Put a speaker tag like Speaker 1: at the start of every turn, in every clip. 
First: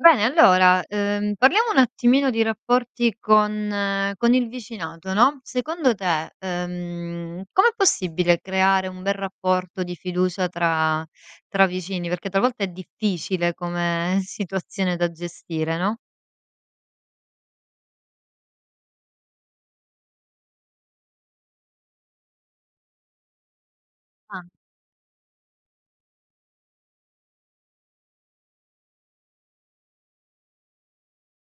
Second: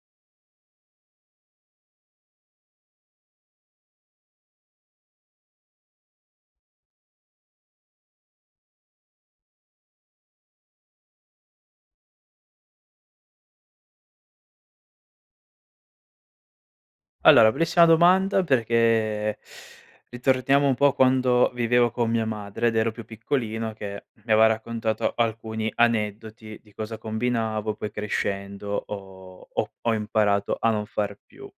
Speaker 1: Bene, allora, uhm, parliamo un attimino di rapporti con con il vicinato, no. Secondo te, ehm, com'è possibile creare un bel rapporto di fiducia tra tra vicini? Perché talvolta è difficile, come situazione da gestire, no?
Speaker 2: Allora, bellissima domanda perché ritorniamo un po' quando vivevo con mia madre, ed ero più piccolino che mi aveva
Speaker 1: Ah.
Speaker 2: raccontato alcuni aneddoti di cosa combinavo, poi crescendo, ho ho ho imparato a non far più.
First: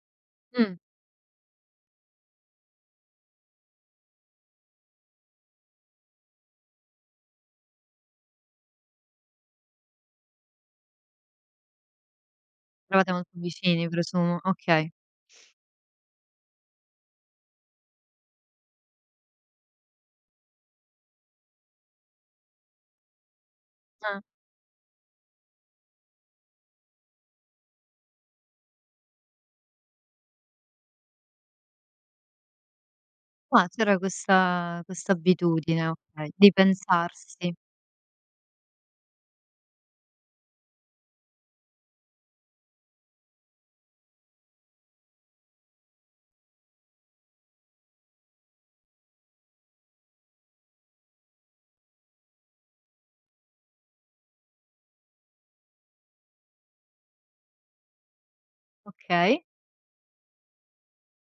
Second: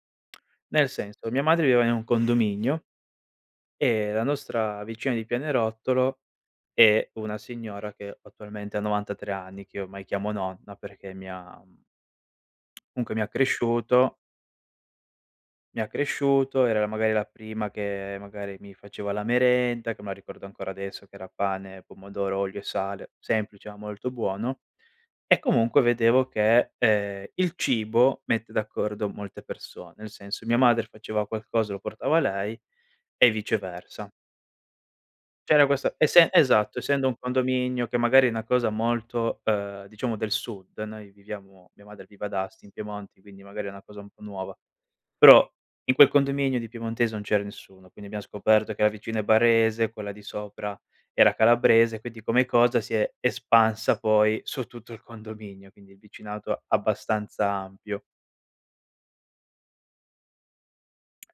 Speaker 1: Mh.
Speaker 2: Nel senso, mia madre viveva in un condominio, e la nostra vicina di pianerottolo è una signora che attualmente ha 93 anni, che io ormai chiamo "Nonna", perché mi ha, mhmm
Speaker 1: Eravate
Speaker 2: comunque, mi ha
Speaker 1: molto vicini,
Speaker 2: cresciuto
Speaker 1: presumo. Okay.
Speaker 2: mi ha cresciuto, era la magari la prima che magari mi faceva la merenda, che me la ricordo ancora adesso che era pane, pomodoro, olio e sale- semplice, ma molto
Speaker 1: Ah.
Speaker 2: buono- e comunque vedevo che, ehm, il cibo mette d'accordo molte person nel senso, mia madre faceva qualcosa lo portava a lei e
Speaker 1: Ah. c'era
Speaker 2: viceversa.
Speaker 1: questa questa
Speaker 2: C'era
Speaker 1: abitudine,
Speaker 2: questa essen
Speaker 1: okay, di
Speaker 2: esatto, essendo un
Speaker 1: pensarsi.
Speaker 2: condominio che magari è una cosa molto, ehm, diciamo del sud, noi viviamo mia madre vive ad Asti, in Piemonte, quindi magari, è una cosa un po' nuova, però in quel condominio di piemontese non c'era nessuno. Quindi abbiam scoperto che la vicina è barese, quella di sopra era calabrese, quindi come cosa si è espansa poi su tutto il condominio, quindi il vicinato abbastanza ampio.
Speaker 1: Okay.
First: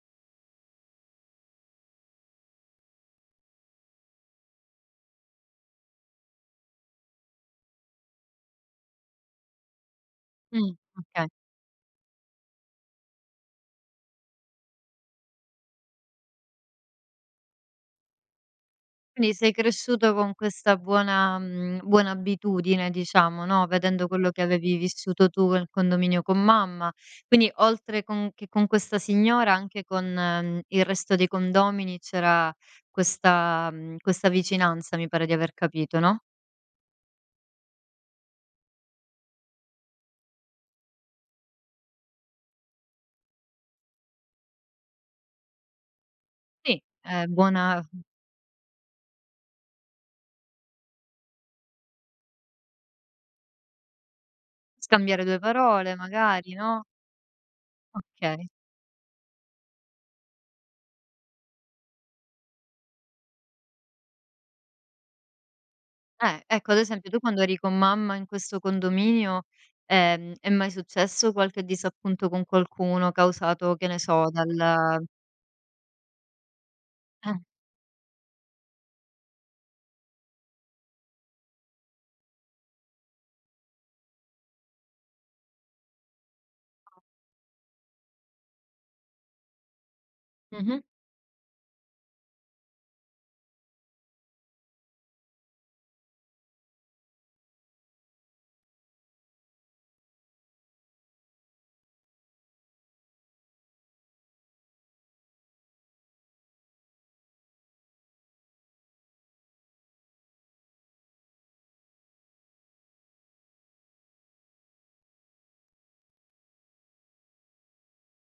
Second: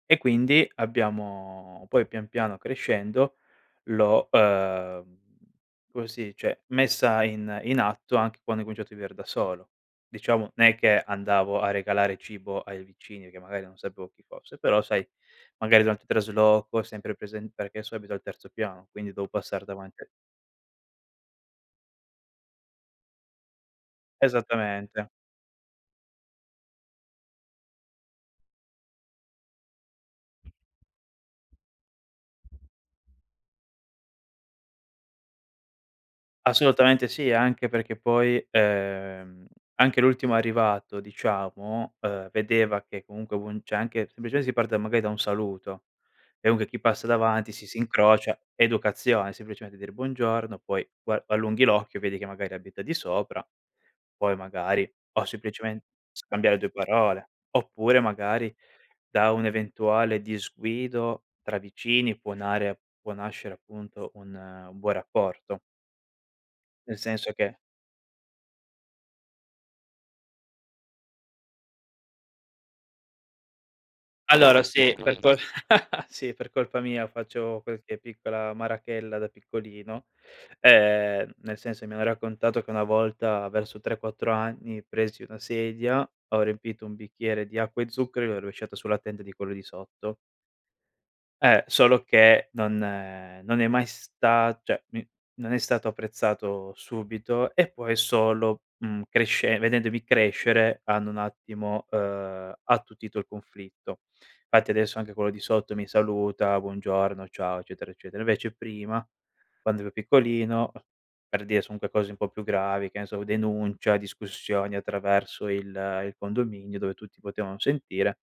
Speaker 2: E quindi abbiamo poi pian piano crescendo, l'ho, ehm, come si dice, messa in in atto anc quando ho cominciato di viver da solo. Diciamo,
Speaker 1: Mh,
Speaker 2: n'è che
Speaker 1: oka
Speaker 2: andavo a regalare cibo ai vicini, perchè magari non sapevo chi fosse, però sai, magari durante il trasloco è sempre presen perché adesso abito al terzo piano, quindi devo
Speaker 1: Quindi, sei
Speaker 2: passar davan
Speaker 1: cresciuto con questa buona mhmm, buona abitudine diciamo, no, vedendo quello che avevi
Speaker 2: Esattamente!
Speaker 1: vissuto tu nel condominio con mamma, quindi, oltre con che con questa signora, anche con, mhmm, il resto dei condomini, c'era questa mhmm, questa vicinanza, mi pare di aver capito, no?
Speaker 2: Assolutamente sì, e anche perché poi, ehm, anche l'ultimo arrivato, diciamo, ehm, vedeva che comunque v un cioè, anche sempliceme si parte da magari da un saluto, e dunque chi
Speaker 1: Sì,
Speaker 2: passa
Speaker 1: è
Speaker 2: davanti si
Speaker 1: buona
Speaker 2: si
Speaker 1: mh.
Speaker 2: incrocia educazione, semplicemente dire: "Buongiorno", poi pua allunghi l'occhio, vedi che magari abita di sopra, poi magari
Speaker 1: Scambiare
Speaker 2: o
Speaker 1: due
Speaker 2: semplicemen
Speaker 1: parole magari,
Speaker 2: scambiare due
Speaker 1: no?
Speaker 2: parole. Oppure
Speaker 1: Okay.
Speaker 2: magari, da un eventuale disguido tra vicini, può nare può nascere, appunto, un un buon rapporto.
Speaker 1: Eh. Ecco, ad
Speaker 2: Nel
Speaker 1: esempio, tu
Speaker 2: senso
Speaker 1: quando
Speaker 2: che
Speaker 1: eri con mamma in questo condominio, ehm, è mai successo qualche disappunto con qualcuno, causato, che ne so,
Speaker 2: Allora, sì
Speaker 1: dal
Speaker 2: per col sì, per colpa mia,
Speaker 1: Eh.
Speaker 2: facevo qualche piccola marachella da piccolino, ehm, nel senso mi hanno raccontato che una volta, verso 3, 4 anni, presi una sedia, ho riempito un bicchiere di acqua e zucchero, gliel'ho rovesciato sulla tenda di quello di sotto.
Speaker 1: Mh-mh.
Speaker 2: Eh, solo che non ehm, non è mai sta cioè, mi non è stato apprezzato subito, e poi solo, mhmm, cresce vedendomi crescere hanno un attimo, ehm, attutito il conflitto. Fatti adesso anche quello di sotto mi saluta, buongiorno, ciao, eccetera, eccetera. Invece prima, quando ero piccolino a per dire son unque cose un po' più gravi, che ne so, u denuncia, discussioni attraverso il il condominio, dove tutti potevano sentire,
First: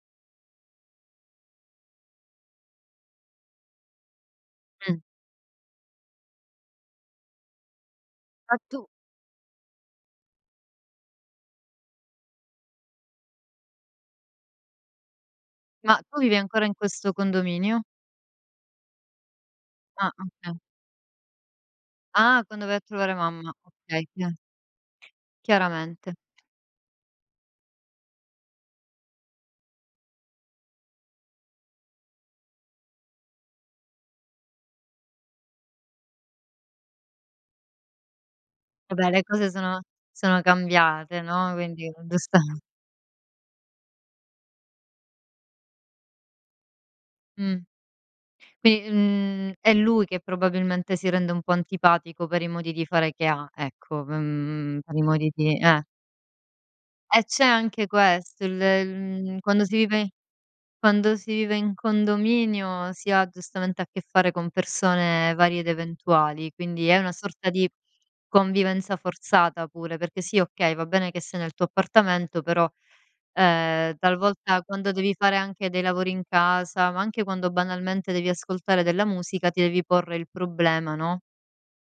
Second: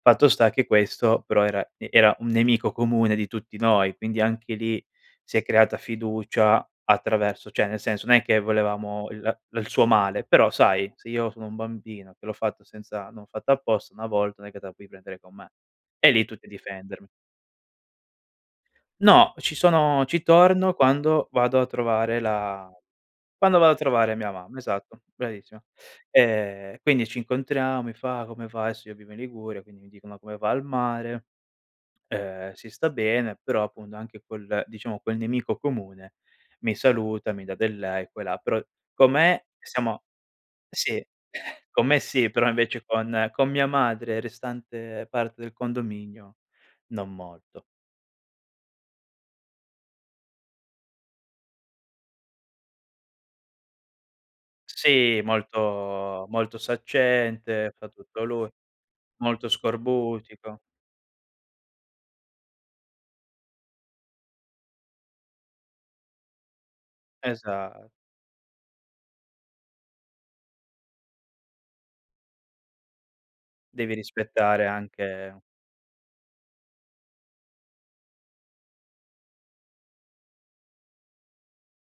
Speaker 2: fatto sta che questo, però era e era un nemico comune di tutti noi, quindi anche lì
Speaker 1: Mh.
Speaker 2: si è creata fiducia attraverso cioè nel senso non è che
Speaker 1: A tu
Speaker 2: volevamo il la il suo male, però sai, se io sono un bambino che l'ho fatto senza non ho fatto apposta, 1 volta non è che te la puoi prendere con me;
Speaker 1: Ma,
Speaker 2: e
Speaker 1: tu
Speaker 2: lì
Speaker 1: vivi
Speaker 2: tutti a
Speaker 1: ancora in
Speaker 2: difendermi.
Speaker 1: questo condominio?
Speaker 2: No, ci sono
Speaker 1: Ah,
Speaker 2: ci
Speaker 1: okay.
Speaker 2: torno quando vado a trovare
Speaker 1: Ah, quando
Speaker 2: la
Speaker 1: vai a trovare mamma.
Speaker 2: quando vado a
Speaker 1: Okay,
Speaker 2: trovare
Speaker 1: chia
Speaker 2: mia mamma, esatto, bravissima.
Speaker 1: chiaramente.
Speaker 2: E e quindi ci incontriamo, mi fa: "Come va?" Adesso io vivo in Liguria, quindi mi dicono: "Come va al mare?" ehm, "Si sta bene", però appunto, anche quel diciamo quel nemico comune mi saluta, mi dà del lei qua e là; però
Speaker 1: Eh
Speaker 2: con
Speaker 1: beh, le
Speaker 2: me,
Speaker 1: cose sono
Speaker 2: siamo a
Speaker 1: sono
Speaker 2: sì,
Speaker 1: cambiate, no,
Speaker 2: con
Speaker 1: quindi è
Speaker 2: me sì, però
Speaker 1: [unintelligible]
Speaker 2: invece con con mia madre e restante parte del condominio non
Speaker 1: Mh.
Speaker 2: molto.
Speaker 1: Quindi, mhmm, è lui che probabilmente si rende un po' antipatico per i modi di fare che ha, ecco, v mhmm, per i
Speaker 2: Sì,
Speaker 1: modi di eh.
Speaker 2: molto molto
Speaker 1: E c'è
Speaker 2: saccente,
Speaker 1: anche
Speaker 2: fa tutto
Speaker 1: questo!
Speaker 2: lui,
Speaker 1: Il il mhmm,
Speaker 2: molto
Speaker 1: quando si vive
Speaker 2: scorbutico.
Speaker 1: quando si vive in condominio si ha, giustamente, a che fare con persone varie ed eventuali, quindi è una sorta di,
Speaker 2: Esa
Speaker 1: convivenza forzata, pure, perché sì, okay, va bene che sei nel tuo appartamento però,
Speaker 2: Devi
Speaker 1: ehm, talvolta,
Speaker 2: rispettare,
Speaker 1: quando devi fare
Speaker 2: anche
Speaker 1: anche dei lavori in casa, ma anche quando, banalmente, devi ascoltare della musica, ti devi porre il problema, no,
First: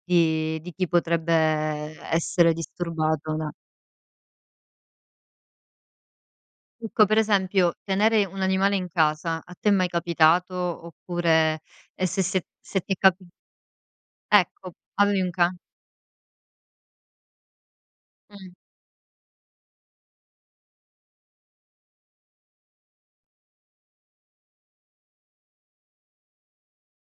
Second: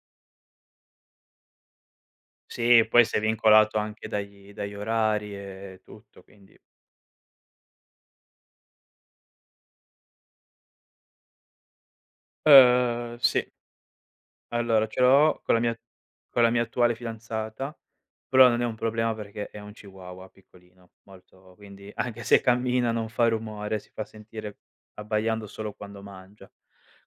Speaker 1: di di chi potrebbe e essere
Speaker 2: Sì, e poi sei
Speaker 1: disturbato da
Speaker 2: vincolato anche dagli dagli orari e tutto, quindi
Speaker 1: Ecco, per esempio: tenere un animale in casa, a te è mai capitato? Oppure e se se se ti
Speaker 2: Ehm,
Speaker 1: capi
Speaker 2: sì.
Speaker 1: Ecco,
Speaker 2: Allora, ce
Speaker 1: avevi un
Speaker 2: l'ho con
Speaker 1: ca
Speaker 2: la mia con la mia attuale fidanzata, però
Speaker 1: Mh.
Speaker 2: non è un problema perché è un chihuahua piccolino, molto, quindi anche se cammina, non fa rumore, si fa sentire abbaiando solo quando mangia.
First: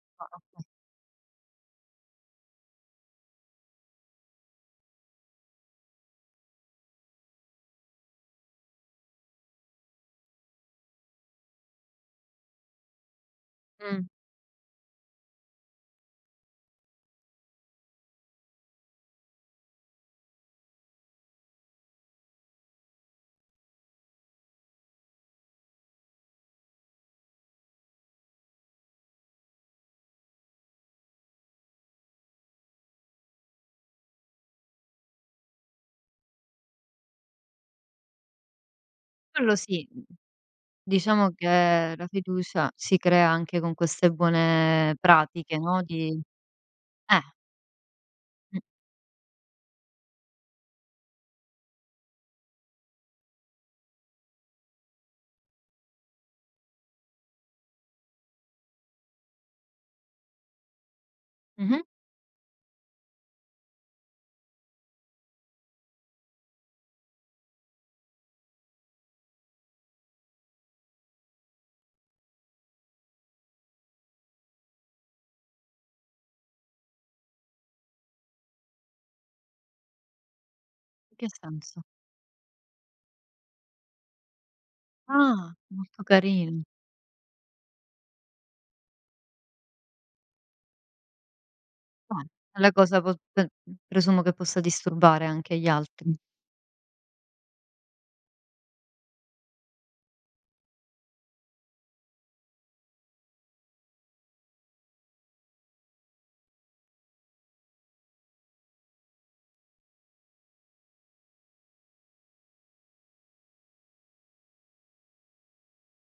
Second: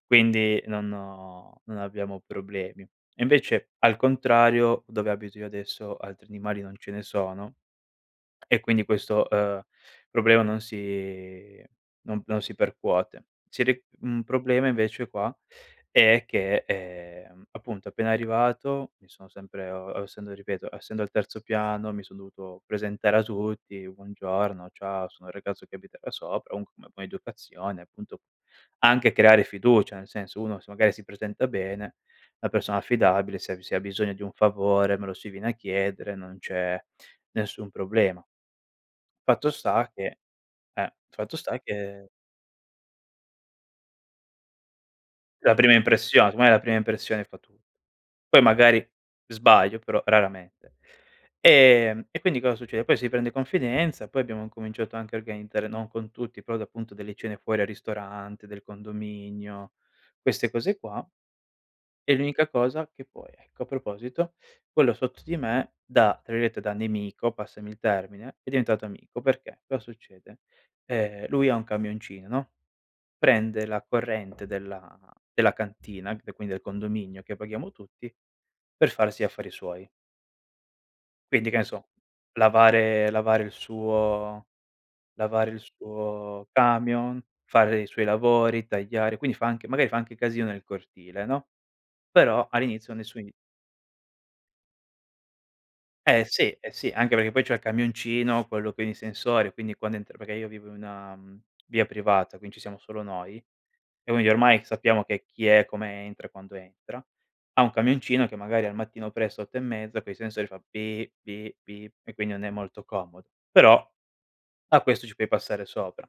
Speaker 2: Quindi
Speaker 1: [unintelligible]
Speaker 2: non ho non abbiamo problemi. E invece al contrario, dove abito io adesso, altri animali non ce ne sono, e quindi questo, ehm, problema non si non non si percuote. Si ri
Speaker 1: Mh.
Speaker 2: un problema invece qua è che, ehm, appunto, appena arrivato, mi sono sempre uhm, o ossendo ripeto, essendo al terzo piano, mi son dovuto presentare a tutti, "Buongiorno, ciao, sono il ragazzo che abita da sopra", comunque come poi è educazione, appunto, anche creare fiducia, nel senso uno se magari si presenta bene, 'na persona affidabile, se ha bi se ha bisogno di un favore me lo si viene a chiedere, non c'è nessun problema. Fatto
Speaker 1: Quello
Speaker 2: sta
Speaker 1: sì, mhmm.
Speaker 2: che eh,
Speaker 1: Diciamo
Speaker 2: fatto
Speaker 1: che
Speaker 2: sta
Speaker 1: la
Speaker 2: che
Speaker 1: fiducia si crea anche con queste buone
Speaker 2: La
Speaker 1: pratiche,
Speaker 2: prima
Speaker 1: no, di
Speaker 2: impression secondo me la prima impressione
Speaker 1: eh.
Speaker 2: fa tut poi
Speaker 1: Mh.
Speaker 2: magari sbaglio, però raramente. Ehm, e quindi cosa succede: poi si prende confidenza, poi abbiamo incominciato anche a organizzare no, con tutti, però da appunto delle cene fuori al ristorante del condominio, queste cose qua
Speaker 1: Mh-mh.
Speaker 2: e l'unica cosa che poi ecco, a proposito, quello sotto di me da tra virgolette da "nemico"- passami il termine- è diventato amico. Perché cosa succede: ehm, lui ha un camioncino no, prende la corrente della della cantina, e qui quindi del condominio che paghiamo tutti, per farsi gli affari suoi.
Speaker 1: Che
Speaker 2: Quindi che ne
Speaker 1: senso?
Speaker 2: so: lavare lavare il suo lavare
Speaker 1: Ah!
Speaker 2: il
Speaker 1: Molto
Speaker 2: suo
Speaker 1: carin
Speaker 2: camion, fare i suoi lavori, tagliare, quindi fa anche magari fa anche casino nel cortile, no.
Speaker 1: Eh.
Speaker 2: Però
Speaker 1: Tale
Speaker 2: all'inizio
Speaker 1: cosa pos
Speaker 2: nessun gli
Speaker 1: pen mhmm, presumo che possa disturbare anche gli altri.
Speaker 2: Eh sì, eh sì, anche perché poi c'ha il camioncino, quello con i sensori, quindi quando entra perché io vivo in una, mhmm, via privata quindi ci siamo solo noi, e quindi ormai sappiamo che chi è, come entra e quando entra ha un camioncino che magari al mattino presto, 8:30 con i sensori fa: "Bi Bi Bip", e quindi non è molto comodo. Però a questo ci puoi passare sopra.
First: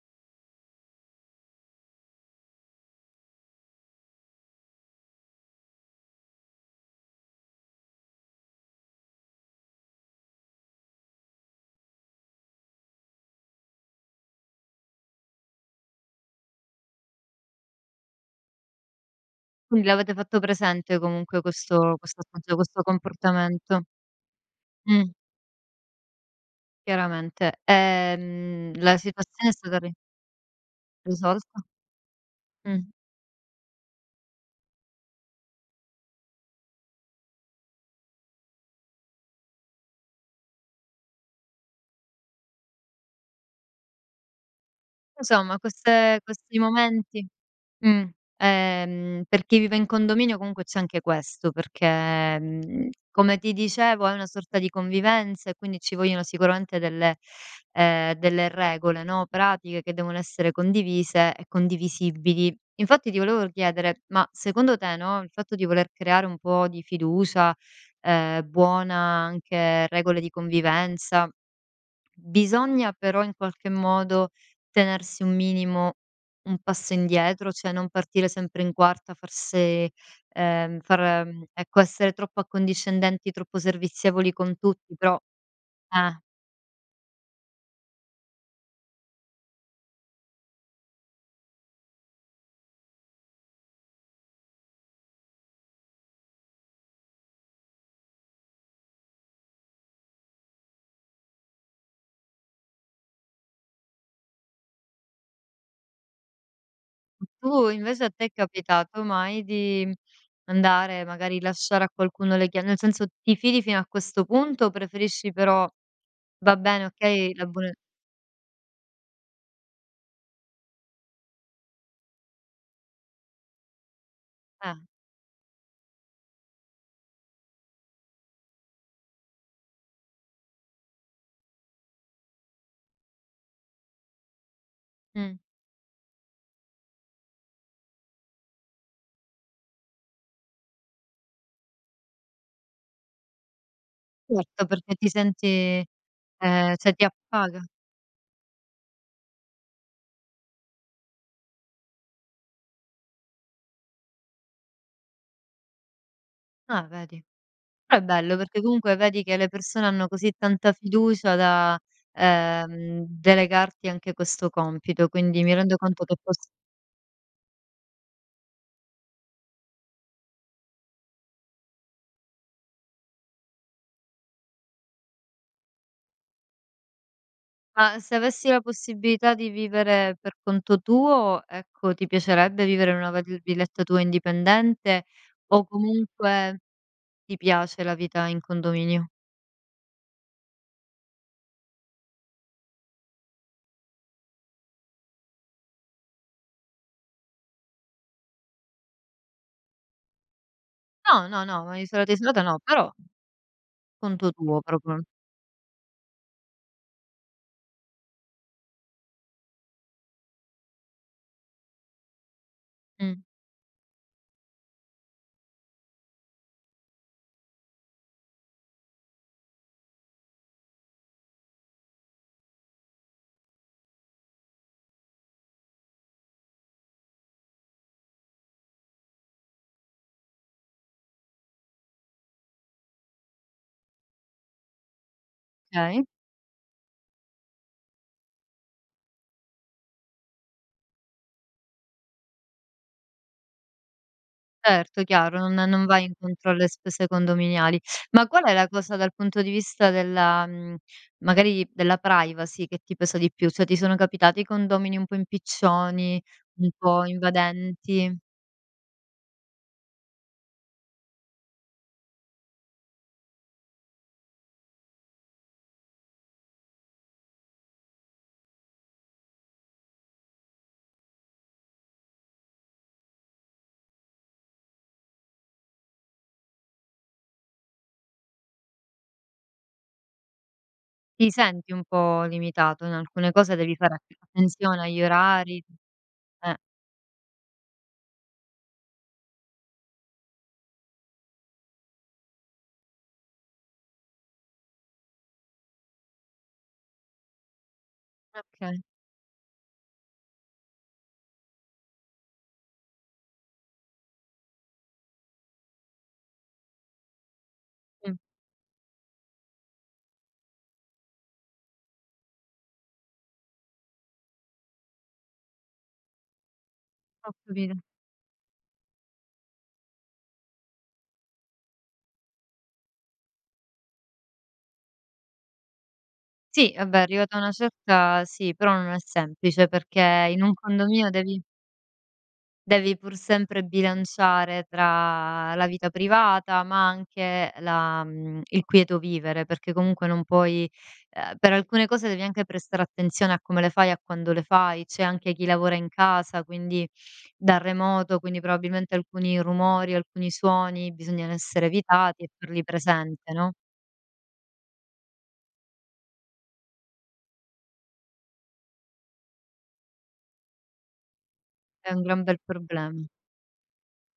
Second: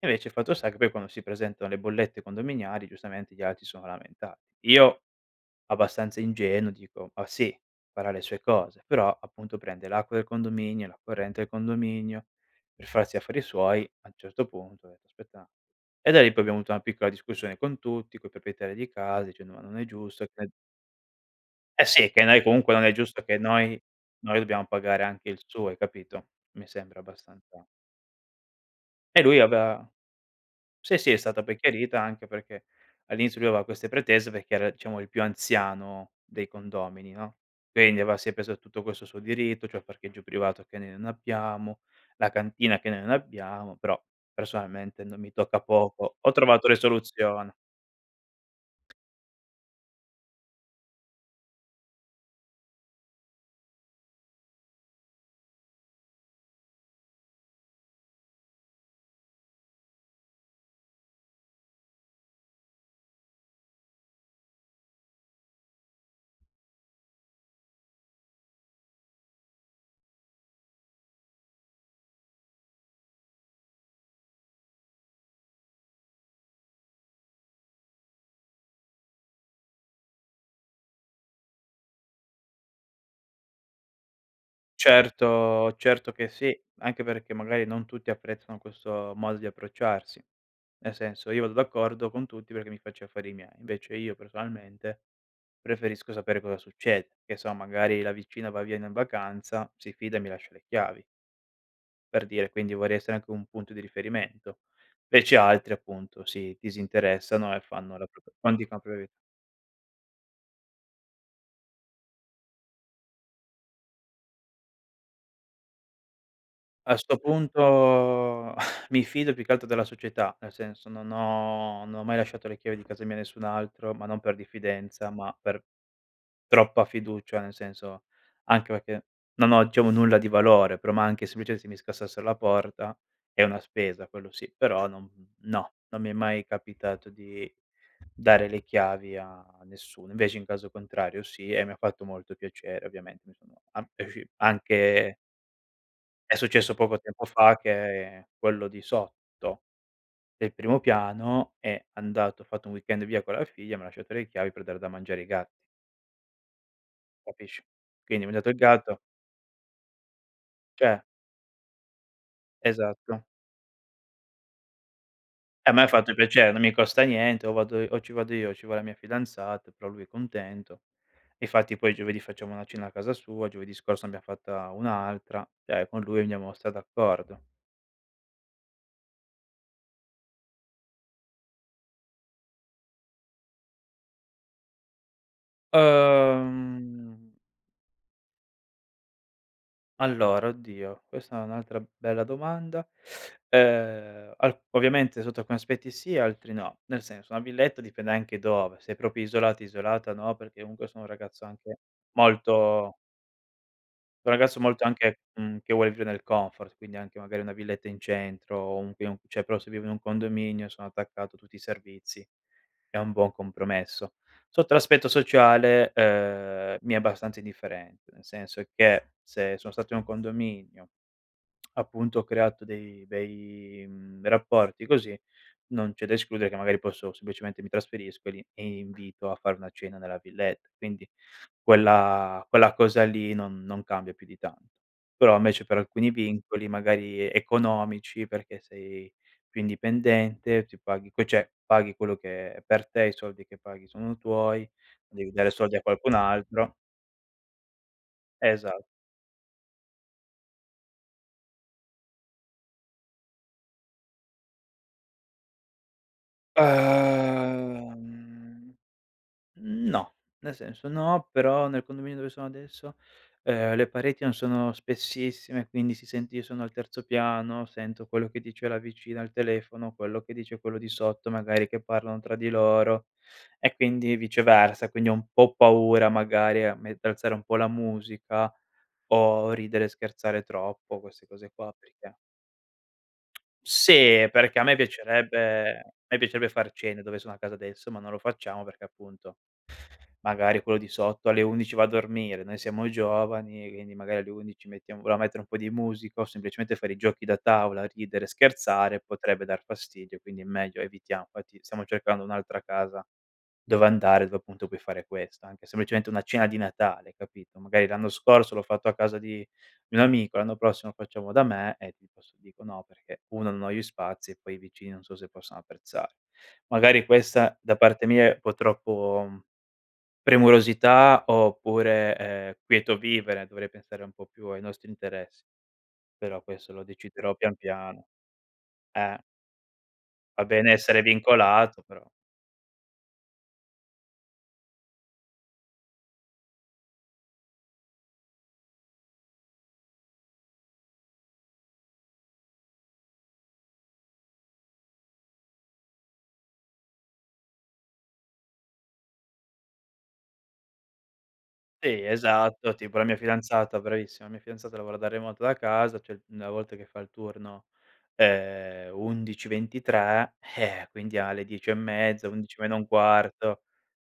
Speaker 2: Invece il fatto sta che poi, quando si presentano le bollette condominiali, giustamente gli altri si sono lamenta io, abbastanza ingenuo, dico: "Ma sì, farà le sue cose" però appunto prende l'acqua del condominio, la corrente del condominio, per farsi gli affari suoi. A un certo punto: "Aspetta", e da lì poi abbiamo avuto una piccola discussione con tutti, coi proprietari di casa dicendo: "Ma non è
Speaker 1: Quindi l'avete
Speaker 2: giusto,"
Speaker 1: fatto
Speaker 2: [unintelligible]
Speaker 1: presente, comunque
Speaker 2: Eh
Speaker 1: questo
Speaker 2: sì,
Speaker 1: questo
Speaker 2: che noi
Speaker 1: atteggia
Speaker 2: comunque
Speaker 1: questo
Speaker 2: non è giusto che noi
Speaker 1: comportamento.
Speaker 2: noi dobbiamo pagare
Speaker 1: Mh.
Speaker 2: anche il suo, hai capito. Mi sembra abbastanza
Speaker 1: Chiaramente. E, mhmm, la
Speaker 2: E lui
Speaker 1: situazione è stata
Speaker 2: aveva
Speaker 1: ri
Speaker 2: sì, sì, è stata poi
Speaker 1: risolta?
Speaker 2: chiarita, anche perchè
Speaker 1: Mh.
Speaker 2: all'inizio lui aveva queste pretese, perché era diciamo il più anziano dei condomini, no. Quindi aveva si è preso tutto questo suo diritto, cioè parcheggio privato che noi non abbiamo, la cantina che noi non abbiamo, però personalmente non mi
Speaker 1: Insomma,
Speaker 2: tocca poco.
Speaker 1: queste
Speaker 2: Ho
Speaker 1: questi
Speaker 2: trovato le
Speaker 1: momenti
Speaker 2: soluzione.
Speaker 1: mh. Ehm, per chi vive in condominio comunque c'è anche questo, perché, mhmm, come ti dicevo, è una sorta di convivenza e quindi ci vogliono sicuramente delle ehm, delle regole, no, pratiche, che devono essere condivise e condivisibili. Infatti, ti volevo r chiedere: ma secondo te no, il fatto di voler creare un po' di fiducia, ehm, buona, anche regole di convivenza bisogna, però, in qualche modo, tenersi un minimo un passo indietro, cioè non partire sempre in quarta a far se ehm, far mhmm, ecco, essere troppo accondiscendenti, troppo servizievoli con tutti, però
Speaker 2: Certo certo
Speaker 1: eh.
Speaker 2: che sì, anche perché magari non tutti apprezzano questo modo di approcciarsi. Nel senso io vado d'accordo con tutti perché mi faccio gli affari miei. Invece io personalmente, preferisco sapere cosa succede: che so, magari la vicina va via n in vacanza, si fida e mi lascia le chiavi per dire, quindi vorrei essere anche un punto di riferimento. Invece altri, appunto, si disinteressano e
Speaker 1: Tu
Speaker 2: fanno
Speaker 1: invece
Speaker 2: la
Speaker 1: a te è
Speaker 2: propr quan ti copro
Speaker 1: capitato
Speaker 2: io.
Speaker 1: mai di andare, magari lasciare a qualcuno le chia nel senso, ti fidi fino a questo punto o preferisci però va bene
Speaker 2: A 'sto
Speaker 1: okay la buona e
Speaker 2: punto, mi fido più che altro della società, nel senso, non ho non ho mai lasciato le chiavi di casa mia a nessun altro, ma non per
Speaker 1: Eh.
Speaker 2: diffidenza ma per troppa fiducia; nel senso, anche perché, non ho diciamo nulla di valore, però ma anche sempliceme se mi scassassero la porta è una spesa, quello sì; però non
Speaker 1: Mh.
Speaker 2: no, non mi è mai capitato di dare le chiavi, a a nessuno. Invece in caso contrario sì, e mi ha fatto molto piacere ovviamente, mi sono an [unintelligible]
Speaker 1: Certo perché ti
Speaker 2: anche
Speaker 1: senti
Speaker 2: è successo
Speaker 1: ehm, cioè
Speaker 2: poco
Speaker 1: ti
Speaker 2: tempo fa
Speaker 1: appaga.
Speaker 2: che quello di sotto, del primo piano, è andato ha fatto un weekend via con la figlia, mi ha lasciato le chiavi per dare da mangiare ai ga
Speaker 1: Ah, vedi.
Speaker 2: Capisci.
Speaker 1: Però è
Speaker 2: Quindi
Speaker 1: bello,
Speaker 2: mangiato il
Speaker 1: perché comunque
Speaker 2: gatto
Speaker 1: vedi che le persone hanno così tanta
Speaker 2: Cioè
Speaker 1: fiducia da, ehm,
Speaker 2: Esatto.
Speaker 1: delegarti anche questo compito, quindi mi
Speaker 2: A
Speaker 1: rendo
Speaker 2: me ha
Speaker 1: conto
Speaker 2: fatto
Speaker 1: che pos
Speaker 2: piacere, non mi costa niente, o vado i o ci vado io o ci va la mia fidanzata, però lui è contento. Infatti poi giovedì facciamo una cena a casa sua, giovedì scorso abbiam fatta un'altra; cioè con lui andiamo stra d'accordo.
Speaker 1: Ma, se avessi la possibilità di vivere per conto tuo, ecco, ti piacerebbe vivere in una vali villetta tua indipendente, o comunque
Speaker 2: Ehm
Speaker 1: ti piace la vita in condominio?
Speaker 2: Allora, oddio, questa è un'altra bella domanda. Ehm, al ovviamente sotto alcuni aspetti sì, altri no. Nel senso una villetta dipende anche dove: se è proprio isolati isolata no, perché comunque sono un
Speaker 1: No! No,
Speaker 2: ragazzo
Speaker 1: no, ma
Speaker 2: anche
Speaker 1: isolata, isolata no, però
Speaker 2: molto
Speaker 1: conto
Speaker 2: un ragazzo
Speaker 1: tuo
Speaker 2: molto
Speaker 1: proprio.
Speaker 2: anche, mhmm, che vuol vivere nel comfort, quindi anche magari una villetta in centro o un pi cioè, però se vivo in un condominio sono attaccato a tutti i servizi, è un
Speaker 1: Mh.
Speaker 2: buon compromesso. Sotto l'aspetto sociale, ehm, mi è abbastanza indifferente, nel senso che se so' stato in un condominio, appunto, ho creato dei bei mhmm, bei rapporti, così non c'è da escludere che magari posso semplicemente mi trasferisco lì e invito a fare una cena nella villetta, quindi quella quella cosa lì non non cambia più di tanto. Però invece, per
Speaker 1: Okay.
Speaker 2: alcuni vincoli magari e economici, perché sei più indipendente, ti paghi che cioè paghi quello che è per te, i soldi che paghi sono tuoi,
Speaker 1: Certo,
Speaker 2: devi
Speaker 1: chiaro,
Speaker 2: dare
Speaker 1: non
Speaker 2: soldi a
Speaker 1: non vai
Speaker 2: qualcun
Speaker 1: incontro alle
Speaker 2: altro.
Speaker 1: spese condominiali. Ma qual è la
Speaker 2: Esa
Speaker 1: cosa dal punto di vista della mhmm, magari, della privacy che ti pesa di più? Cioè, ti sono capitati i condomini un po' impiccioni, un po'
Speaker 2: Ehm
Speaker 1: invadenti?
Speaker 2: no, nel senso, no però, nel condominio dove sono adesso, ehm, le pareti non sono spessissime, quindi si sente io sono al terzo piano sento quello che dice la vicina al telefono, quello che dice quello di sotto, magari che parlano tra di loro e quindi viceversa; quindi ho un po' paura, magari a me a alzare un po' la musica, o ridere e scherzare troppo, queste
Speaker 1: Ti
Speaker 2: cose
Speaker 1: senti
Speaker 2: qua,
Speaker 1: un
Speaker 2: perché
Speaker 1: po' limitato in alcune cose, devi fare att
Speaker 2: Sì, perché a me
Speaker 1: attenzione agli orari;
Speaker 2: piacerebbe a me piacerebbe
Speaker 1: eh.
Speaker 2: far cene dove sono a casa adesso, ma non lo facciamo perché appunto magari quello di sotto alle 11:00 va a dormire, noi siamo giovani e quindi magari alle 11:00 mettiamo vogliamo mettere un po' di musica, o semplicemente fare i giochi da tavola, ridere,
Speaker 1: Okay.
Speaker 2: scherzare, potrebbe dar fastidio. Quindi è meglio evitiam fatti stiamo cercando un'altra casa dove andare, dove appunto puoi fare questo, anche semplicemente una cena di Natale capito. Magari l'anno
Speaker 1: Mh.
Speaker 2: scorso l'ho fatto a casa di di un amico, l'anno prossimo facciamo da me e ti [unintelligible] "No", perché 1 non ho gli spazi e poi i vicini non so se possono apprezza magari
Speaker 1: Ho
Speaker 2: questa da
Speaker 1: capito.
Speaker 2: parte mia è un po' troppo, mhmm, premurosità, oppure, ehm, quieto vivere, dovrei pensare un po' più ai nostri interessi. Però questo
Speaker 1: Sì,
Speaker 2: lo
Speaker 1: vabbè,
Speaker 2: deciderò
Speaker 1: arrivata a una
Speaker 2: pian piano.
Speaker 1: certa, sì, però, non è
Speaker 2: Eh
Speaker 1: semplice perché in
Speaker 2: va
Speaker 1: un
Speaker 2: bene essere
Speaker 1: condominio devi
Speaker 2: vincolato però
Speaker 1: devi pur sempre bilanciare tra la vita privata, ma anche la mhmm, il quieto vivere perché comunque non puoi ehm, per alcune cose devi anche prestare attenzione a come le fai a quando le fai, c'è anche chi lavora in casa, quindi da remoto, quindi probabilmente alcuni rumori, alcuni suoni, bisogna r essere
Speaker 2: Sì
Speaker 1: evitati e farli
Speaker 2: esatto, tipo la mia
Speaker 1: presente, no?
Speaker 2: fidanzata bravissima, la mia fidanzata lavora da remoto da casa, cioè, mhmm, una volta che fa il turno, ehm, 11:00-23:00, eh-eh, quindi alle dieci e
Speaker 1: È un gran
Speaker 2: mezza,
Speaker 1: bel
Speaker 2: undici meno un
Speaker 1: problem
Speaker 2: quarto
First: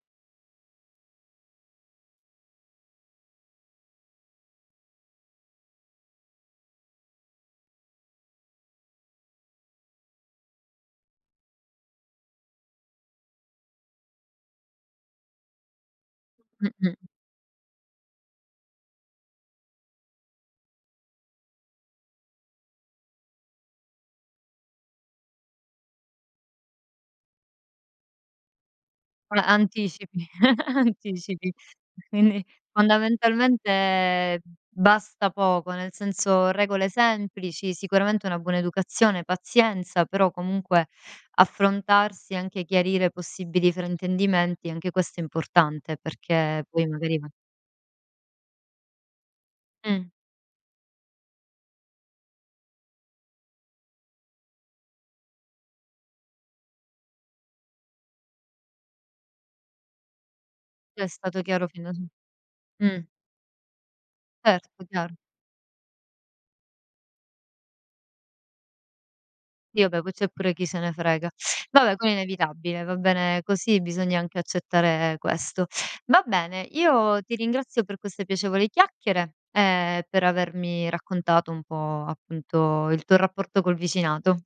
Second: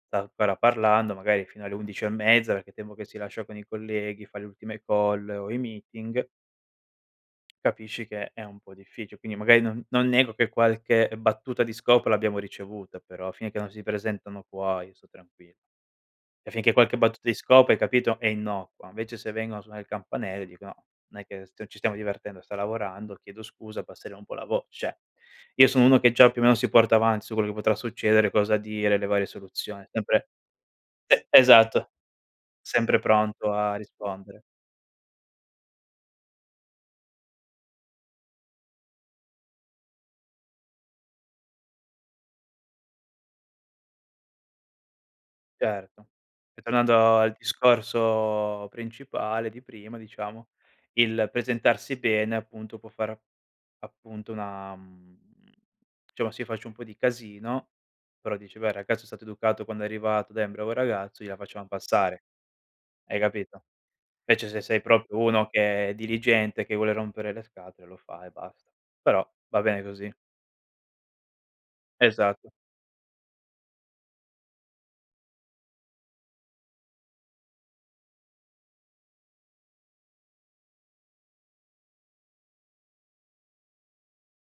Speaker 2: sta ancora parlando, magari fino alle 11:30 perché il tempo che si lascia con i colleghi, fa le ultime call o i meeting capisci che è un po' difficile, quindi magari non non nego che qualche battuta di scopa l'abbiamo ricevuta, però finché non si presentano qua io so' tranqui e finché
Speaker 1: Mh-mh.
Speaker 2: qualche battuta di scopa, hai capito, è innocua, invece se vengono a suonare il campanell dico: "No, non è che s ci stiamo divertendo, sta lavorando, chiedo scusa, abbassere un po' la vo" cioè, io sono uno che già più o meno si porta avanti, su quello che potrà succedere, cosa dire, le varie
Speaker 1: [unintelligible]
Speaker 2: soluzioni,
Speaker 1: Anticipi,
Speaker 2: sempre e
Speaker 1: anticipi.
Speaker 2: esatto.
Speaker 1: Quindi,
Speaker 2: Sempre pronto a rispondere.
Speaker 1: fondamentalmente basta poco nel senso regole semplici, sicuramente una buona educazione, pazienza, però comunque affrontarsi, anche chiarire possibili fraintendimenti, anche questo è importante,
Speaker 2: Certo. E
Speaker 1: perché poi
Speaker 2: tornando
Speaker 1: magari va
Speaker 2: al discorso principale di prima:
Speaker 1: Mh.
Speaker 2: diciamo il presentarsi bene appunto, può fare ap appunto una, mhmm diciamo, se io faccio un po' di casino però dice: "Beh, il ragazzo è stato educato quando è arrivato, dai è un bravo
Speaker 1: Sei
Speaker 2: ragazzo, gliela
Speaker 1: stato chiaro
Speaker 2: facciam
Speaker 1: fin da su
Speaker 2: passare",
Speaker 1: mh.
Speaker 2: hai capito? Invece se sei
Speaker 1: Certo, chiaro.
Speaker 2: proprio uno che è diligente, che vuole rompere le scatole, lo fa e basta, però va bene
Speaker 1: Sì, vabbè, poi
Speaker 2: così.
Speaker 1: c'è pure chi se ne frega vabbè quello è
Speaker 2: Esatto.
Speaker 1: inevitabile. Va bene così, bisogna anche accettare questo. Va bene, io ti ringrazio per queste piacevoli chiacchiere e per avermi raccontato un po', appunto, il tuo rapporto col vicinato.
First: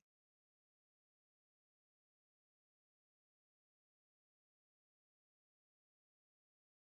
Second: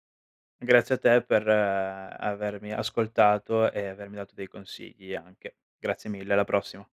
Speaker 2: Grazie a te per avermi ascoltato e avermi dato dei consigli anche. Grazie mille, alla prossima.